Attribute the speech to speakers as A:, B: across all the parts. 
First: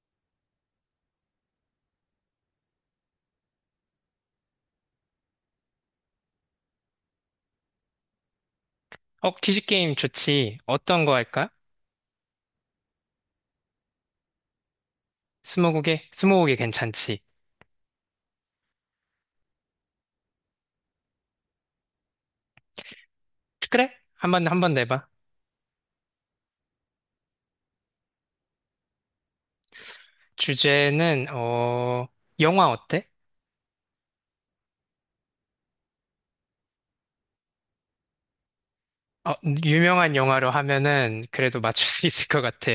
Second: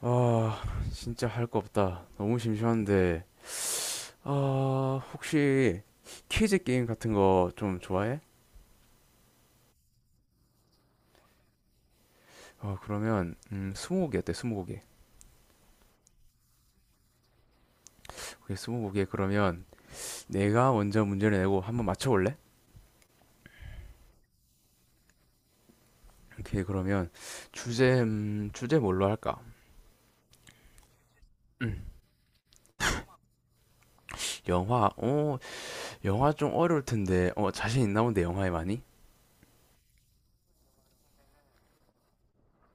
A: 아, 진짜 할 거 없다. 너무 심심한데. 아, 혹시 퀴즈 게임 같은 거 좀 좋아해?
B: 어, 퀴즈 게임 좋지. 어떤 거 할까?
A: 어, 그러면 스무고개 어때? 스무고개.
B: 스무고개? 스무고개 괜찮지.
A: 오케이, 스무고개 그러면 내가 먼저 문제를 내고 한번 맞춰볼래?
B: 그래? 한번, 한번 내봐.
A: 오케이, 그러면 주제 주제 뭘로 할까?
B: 주제는,
A: 음,
B: 영화 어때?
A: 영화. 어, 영화 좀 어려울 텐데. 어, 자신 있나 본데 영화에 많이?
B: 어, 유명한 영화로 하면은 그래도 맞출 수 있을 것 같아.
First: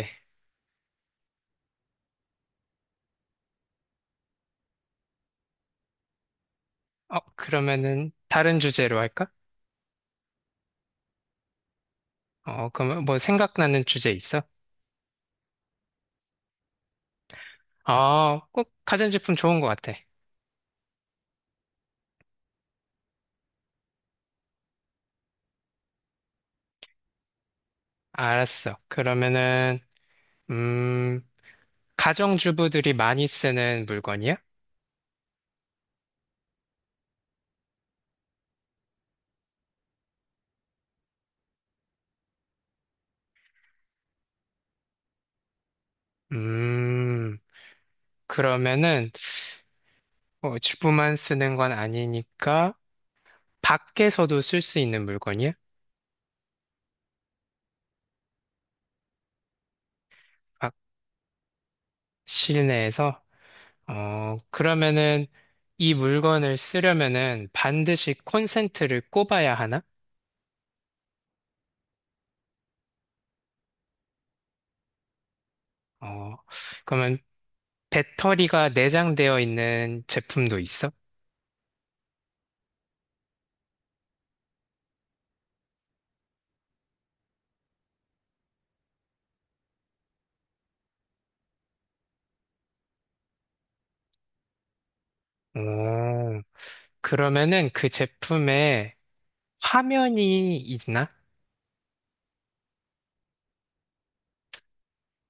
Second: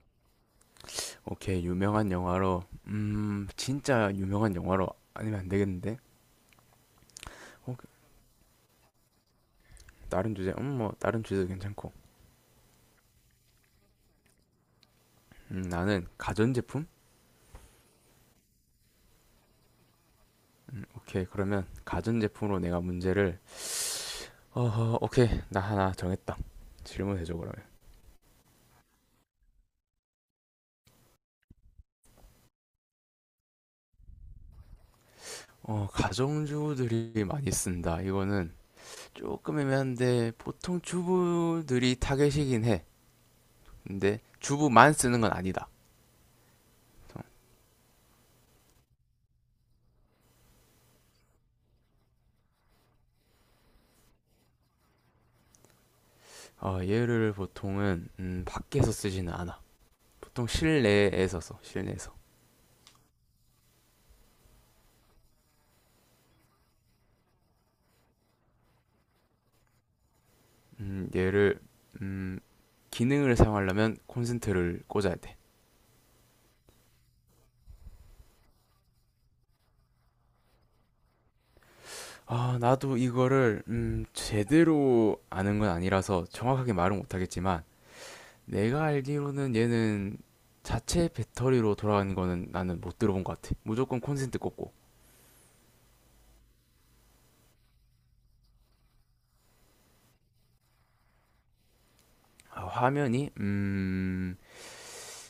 A: 오케이, 유명한 영화로. 진짜 유명한 영화로 아니면 안 되겠는데?
B: 어,
A: 어,
B: 그러면은 다른 주제로 할까?
A: 다른 주제. 뭐 다른 주제도 괜찮고.
B: 어, 그럼 뭐 생각나는 주제 있어?
A: 나는 가전제품?
B: 어, 꼭 가전제품 좋은 것 같아.
A: 오케이, 그러면 가전제품으로 내가 문제를, 어, 오케이, 나 하나 정했다. 질문해줘, 그러면.
B: 알았어. 그러면은, 음, 가정주부들이 많이 쓰는 물건이야?
A: 어, 가정주부들이 많이 쓴다. 이거는 조금 애매한데, 보통 주부들이 타겟이긴 해. 근데 주부만 쓰는 건 아니다.
B: 음, 그러면은, 주부만 쓰는 건 아니니까 밖에서도 쓸 수 있는 물건이야?
A: 어, 얘를 보통은, 밖에서 쓰지는 않아. 보통
B: 밖
A: 실내에서 써, 실내에서.
B: 실내에서? 어, 그러면은 이 물건을 쓰려면은 반드시 콘센트를 꼽아야 하나?
A: 음, 얘를, 음, 기능을 사용하려면 콘센트를 꽂아야 돼.
B: 어, 그러면 배터리가 내장되어 있는 제품도 있어?
A: 아, 나도 이거를 제대로 아는 건 아니라서 정확하게 말은 못하겠지만 내가 알기로는 얘는 자체 배터리로 돌아가는 거는 나는 못 들어본 것 같아. 무조건 콘센트 꽂고.
B: 오, 그러면은 그 제품에 화면이 있나?
A: 아, 화면이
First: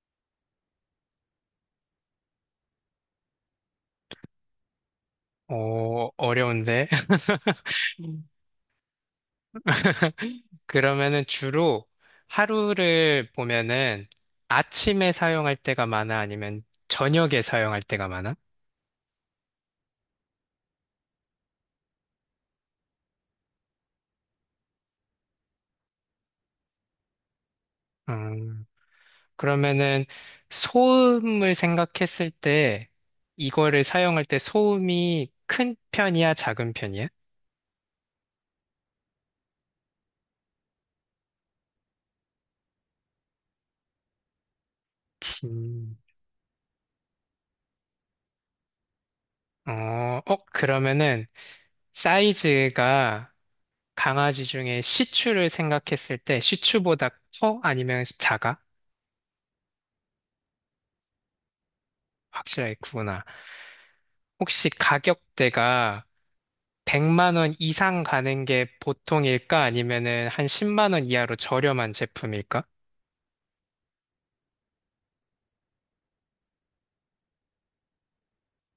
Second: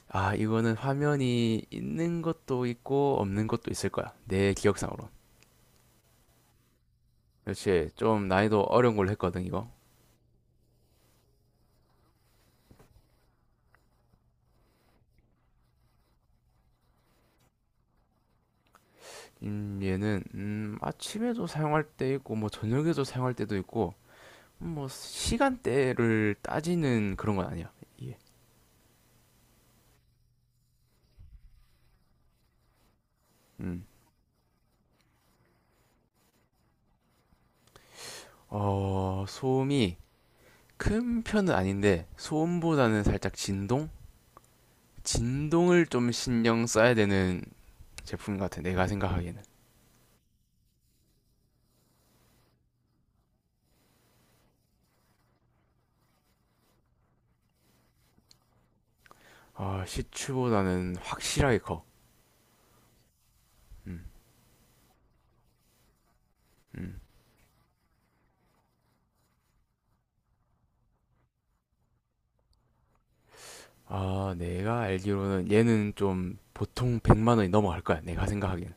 A: 아, 이거는 화면이 있는 것도 있고 없는 것도 있을 거야. 내 기억상으로.
B: 어, 어려운데.
A: 그렇지. 좀 난이도 어려운 걸로 했거든, 이거.
B: 그러면은 주로 하루를 보면은 아침에 사용할 때가 많아? 아니면 저녁에 사용할 때가 많아?
A: 얘는 아침에도 사용할 때 있고 뭐 저녁에도 사용할 때도 있고 뭐 시간대를 따지는 그런 건 아니야. 이게.
B: 음, 그러면은 소음을 생각했을 때 이거를
A: 음.
B: 사용할 때 소음이 큰 편이야? 작은 편이야?
A: 어, 소음이 큰 편은 아닌데 소음보다는 살짝 진동? 진동을
B: 음,
A: 좀 신경 써야 되는 제품 같아. 내가 생각하기에는.
B: 어, 그러면은 사이즈가 강아지 중에 시츄를 생각했을 때 시츄보다 커? 아니면 작아?
A: 아, 시추보다는 확실하게 커.
B: 확실하게 구나.
A: 음.
B: 혹시 가격대가
A: 음.
B: 100만 원 이상 가는 게 보통일까? 아니면은 한 10만 원 이하로 저렴한 제품일까?
A: 아, 내가 알기로는 얘는 좀 보통 100만 원이 넘어갈 거야. 내가 생각하기에는.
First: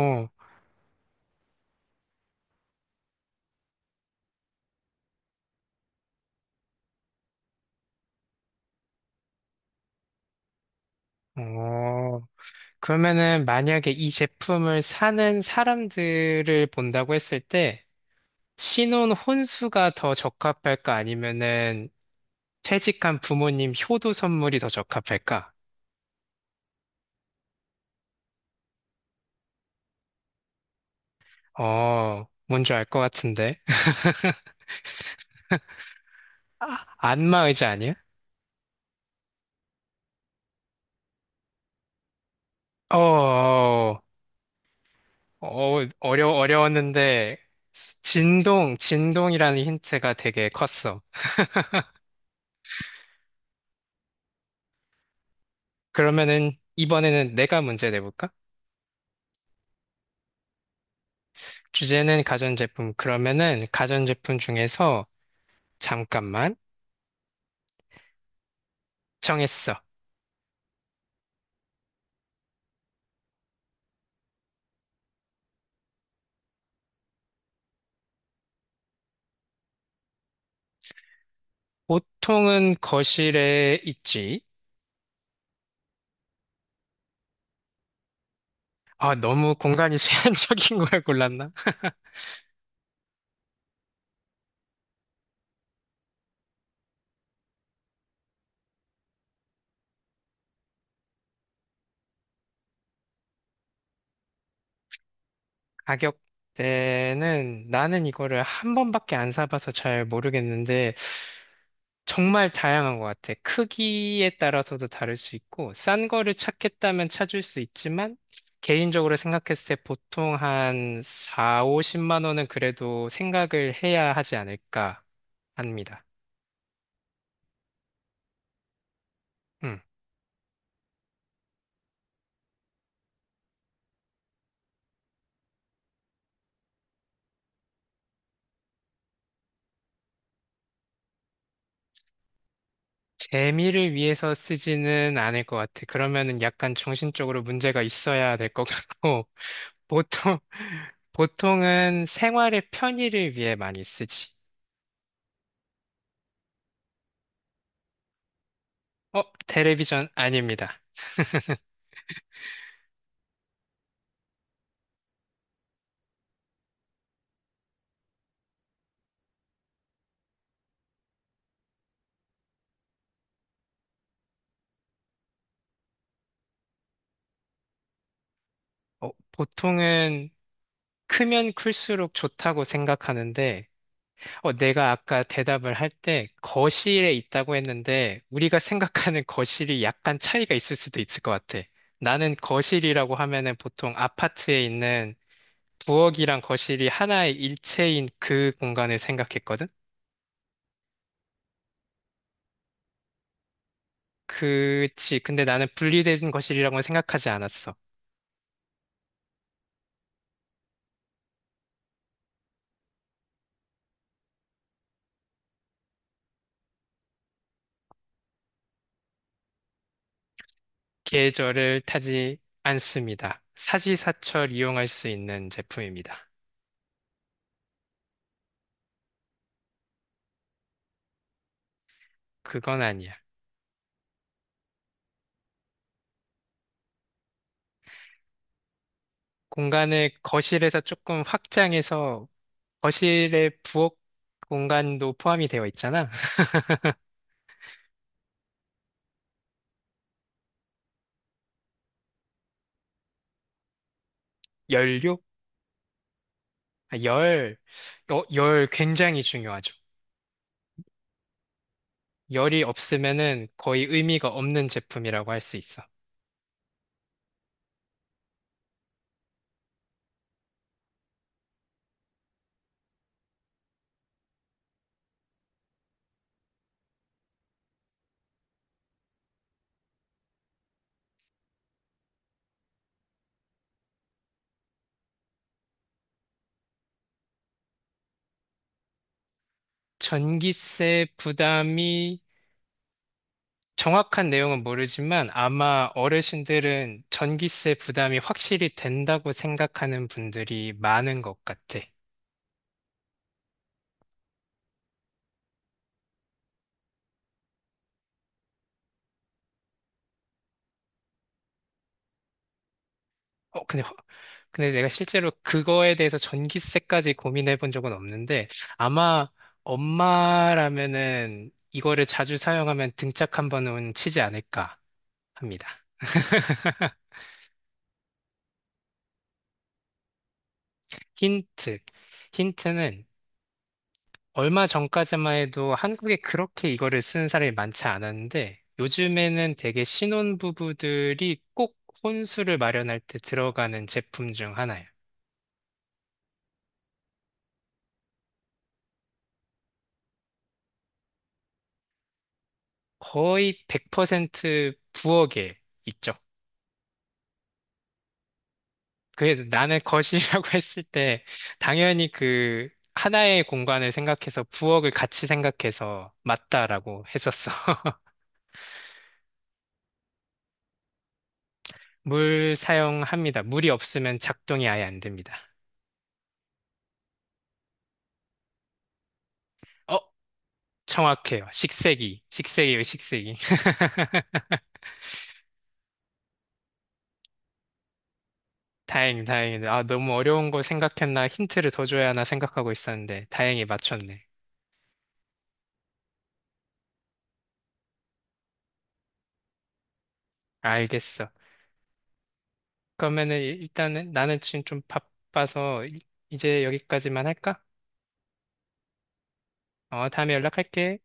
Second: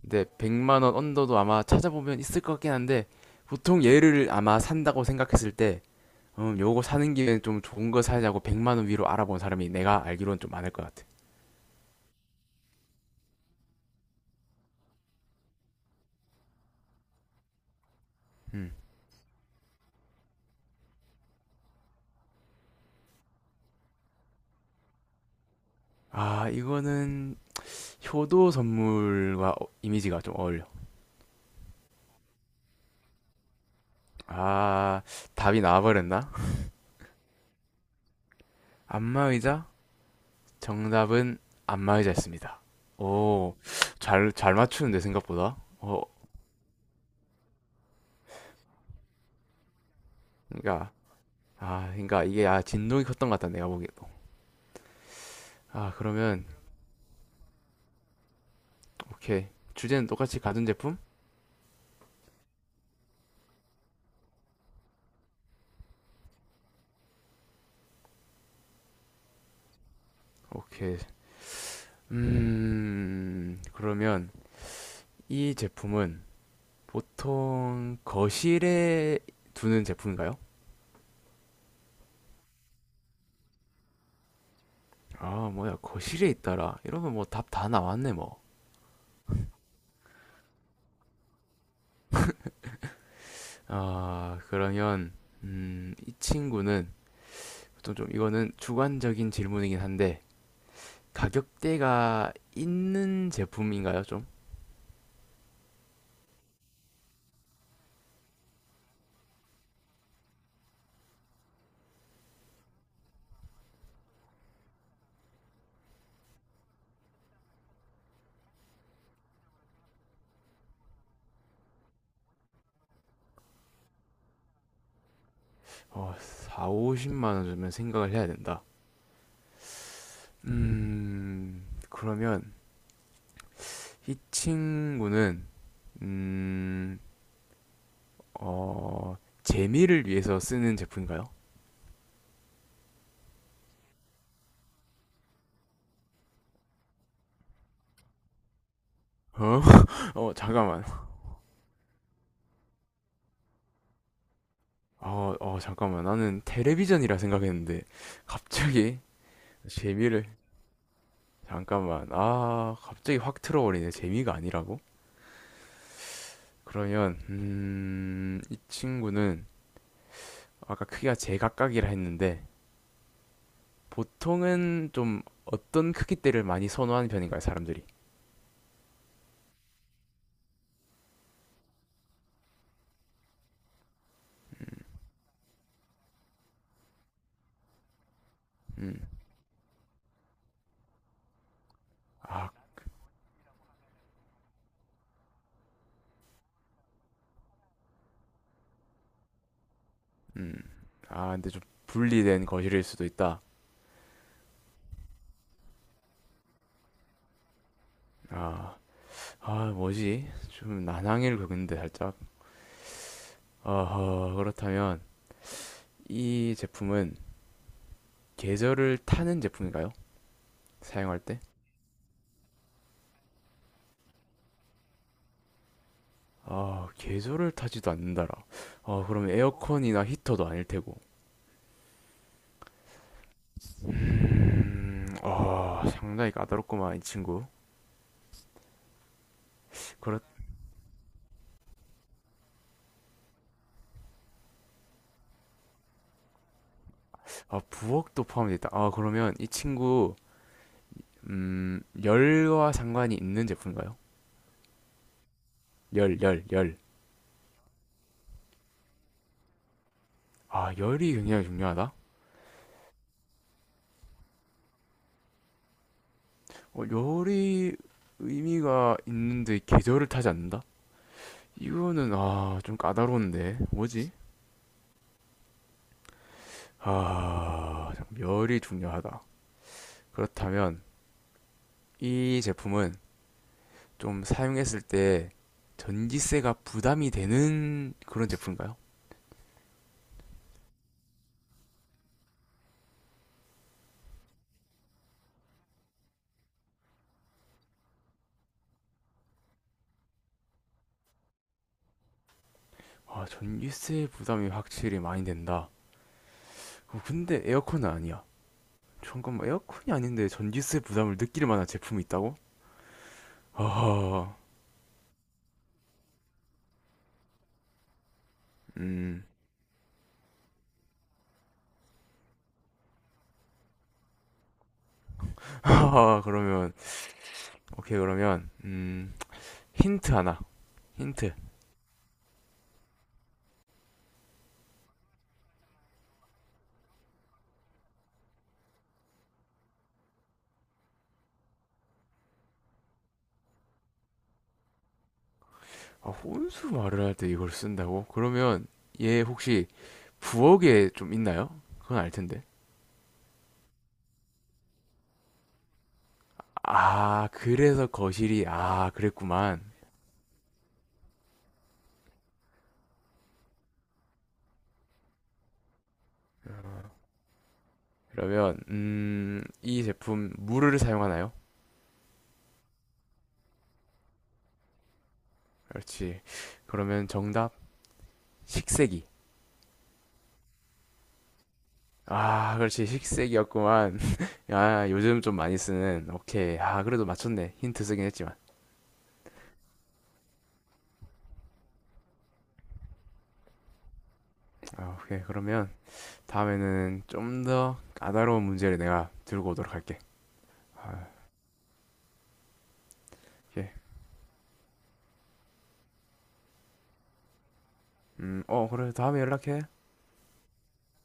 A: 근데 100만 원 언더도 아마 찾아보면 있을 것 같긴 한데 보통 얘를 아마 산다고 생각했을 때 요거 사는 김에 좀 좋은 거 사자고 100만 원 위로 알아본 사람이 내가 알기로는 좀 많을 것 같아.
B: 오. 그러면은 만약에 이 제품을 사는 사람들을 본다고 했을 때
A: 음.
B: 신혼 혼수가 더 적합할까? 아니면은 퇴직한 부모님 효도 선물이 더 적합할까?
A: 아, 이거는 효도 선물과 이미지가 좀 어울려.
B: 어, 뭔지 알 것 같은데.
A: 아, 답이 나와버렸나?
B: 아, 안마 의자 아니야?
A: 안마의자? 정답은 안마의자였습니다.
B: 어,
A: 오,
B: 어,
A: 잘 맞추는데, 생각보다. 어,
B: 어려웠는데, 진동이라는 힌트가 되게
A: 그니까,
B: 컸어.
A: 아, 그니까 이게, 아, 진동이 컸던 것 같다, 내가 보기에도. 아, 그러면,
B: 그러면은, 이번에는 내가 문제 내볼까?
A: 오케이. 주제는 똑같이 가전제품?
B: 주제는 가전제품. 그러면은, 가전제품 중에서, 잠깐만, 정했어.
A: 오케이. 그러면, 이 제품은 보통 거실에 두는 제품인가요?
B: 보통은 거실에 있지.
A: 아, 뭐야, 거실에 있더라. 이러면 뭐 답 다 나왔네, 뭐.
B: 아, 너무 공간이 제한적인 걸 골랐나?
A: 아, 그러면, 이 친구는, 보통 좀 이거는 주관적인 질문이긴 한데, 가격대가 있는 제품인가요, 좀?
B: 가격대는, 나는 이거를 한 번밖에 안 사봐서 잘 모르겠는데, 정말 다양한 것 같아. 크기에 따라서도 다를 수 있고, 싼 거를 찾겠다면 찾을 수 있지만, 개인적으로 생각했을 때 보통 한 4, 50만 원은 그래도 생각을 해야 하지 않을까 합니다.
A: 어, 4, 50만 원 주면 생각을 해야 된다.
B: 음.
A: 그러면, 이 친구는, 음, 어, 재미를 위해서 쓰는 제품인가요?
B: 재미를 위해서 쓰지는 않을 것 같아. 그러면은 약간 정신적으로 문제가 있어야 될 것 같고,
A: 어? 어
B: 보통,
A: 잠깐만
B: 보통은 생활의 편의를 위해 많이 쓰지.
A: 어, 어 잠깐만 나는 텔레비전이라 생각했는데 갑자기
B: 어, 텔레비전
A: 재미를
B: 아닙니다.
A: 잠깐만 아 갑자기 확 틀어버리네 재미가 아니라고 그러면 이 친구는 아까 크기가 제각각이라 했는데 보통은 좀 어떤 크기대를 많이 선호하는 편인가요 사람들이
B: 어, 보통은 크면 클수록 좋다고 생각하는데, 어, 내가 아까 대답을 할 때 거실에 있다고 했는데, 우리가 생각하는 거실이 약간 차이가 있을 수도 있을 것 같아. 나는
A: 음아음아
B: 거실이라고 하면은 보통 아파트에 있는 부엌이랑 거실이 하나의 일체인 그 공간을 생각했거든?
A: 근데 좀 분리된 거실일 수도 있다
B: 그치. 근데 나는 분리된 거실이라고는 생각하지 않았어.
A: 아 아, 뭐지 좀 난항일 근데 살짝 어허 그렇다면 이 제품은 계절을 타는 제품인가요? 사용할 때?
B: 계절을 타지 않습니다. 사시사철 이용할 수 있는 제품입니다.
A: 아, 계절을 타지도 않는다라. 아, 그러면 에어컨이나 히터도 아닐 테고.
B: 그건 아니야.
A: 아, 상당히 까다롭구만, 이 친구.
B: 공간을
A: 그렇,
B: 거실에서 조금 확장해서 거실의 부엌 공간도 포함이 되어 있잖아.
A: 아, 부엌도 포함되어 있다. 아, 그러면 이 친구, 열과 상관이 있는 제품인가요?
B: 열료?
A: 열, 열, 열.
B: 아, 열 굉장히 중요하죠.
A: 아, 열이 굉장히 중요하다?
B: 열이 없으면은 거의 의미가 없는 제품이라고 할 수 있어.
A: 어, 열이 의미가 있는데 계절을 타지 않는다? 이거는, 아, 좀 까다로운데. 뭐지? 아, 열이 중요하다. 그렇다면, 이 제품은 좀 사용했을 때 전기세가 부담이 되는 그런 제품인가요?
B: 전기세 부담이 정확한 내용은 모르지만 아마 어르신들은 전기세 부담이 확실히 된다고 생각하는 분들이 많은 것 같아.
A: 아, 전기세 부담이 확실히 많이 된다. 어, 근데 에어컨은 아니야. 잠깐만, 에어컨이 아닌데 전기세 부담을 느낄 만한 제품이 있다고?
B: 어,
A: 아,
B: 근데 내가 실제로 그거에 대해서 전기세까지 고민해 본 적은 없는데,
A: 음,
B: 아마 엄마라면은 이거를 자주 사용하면 등짝 한 번은 치지 않을까 합니다.
A: 아, 그러면, 오케이, 그러면, 힌트 하나, 힌트.
B: 힌트. 힌트는 얼마 전까지만 해도 한국에 그렇게 이거를 쓰는 사람이 많지 않았는데, 요즘에는 되게 신혼부부들이 꼭 혼수를 마련할 때 들어가는 제품 중 하나예요.
A: 아, 혼수 말을 할 때 이걸 쓴다고? 그러면 얘 혹시 부엌에 좀 있나요? 그건 알 텐데.
B: 거의 100% 부엌에 있죠.
A: 아, 그래서 거실이, 아,
B: 그
A: 그랬구만.
B: 나는 거실이라고 했을 때 당연히 그 하나의 공간을 생각해서 부엌을 같이 생각해서 맞다라고 했었어.
A: 그러면, 이 제품, 물을 사용하나요?
B: 물 사용합니다. 물이 없으면 작동이 아예 안 됩니다.
A: 그렇지. 그러면 정답, 식세기.
B: 어, 정확해요. 식세기.
A: 아,
B: 식세기요,
A: 그렇지.
B: 식세기.
A: 식세기였구만. 아, 요즘 좀 많이 쓰는, 오케이. 아, 그래도 맞췄네. 힌트 쓰긴 했지만.
B: 다행, 다행. 아, 너무 어려운 거 생각했나 힌트를 더 줘야 하나 생각하고 있었는데 다행히 맞췄네.
A: 아, 오케이. 그러면, 다음에는 좀 더 까다로운 문제를 내가 들고 오도록 할게. 아,
B: 알겠어. 그러면은
A: 오케이.
B: 일단은 나는 지금 좀 바빠서 이제 여기까지만 할까?
A: 어, 그래. 다음에 연락해.
B: 어, 다음에 연락할게.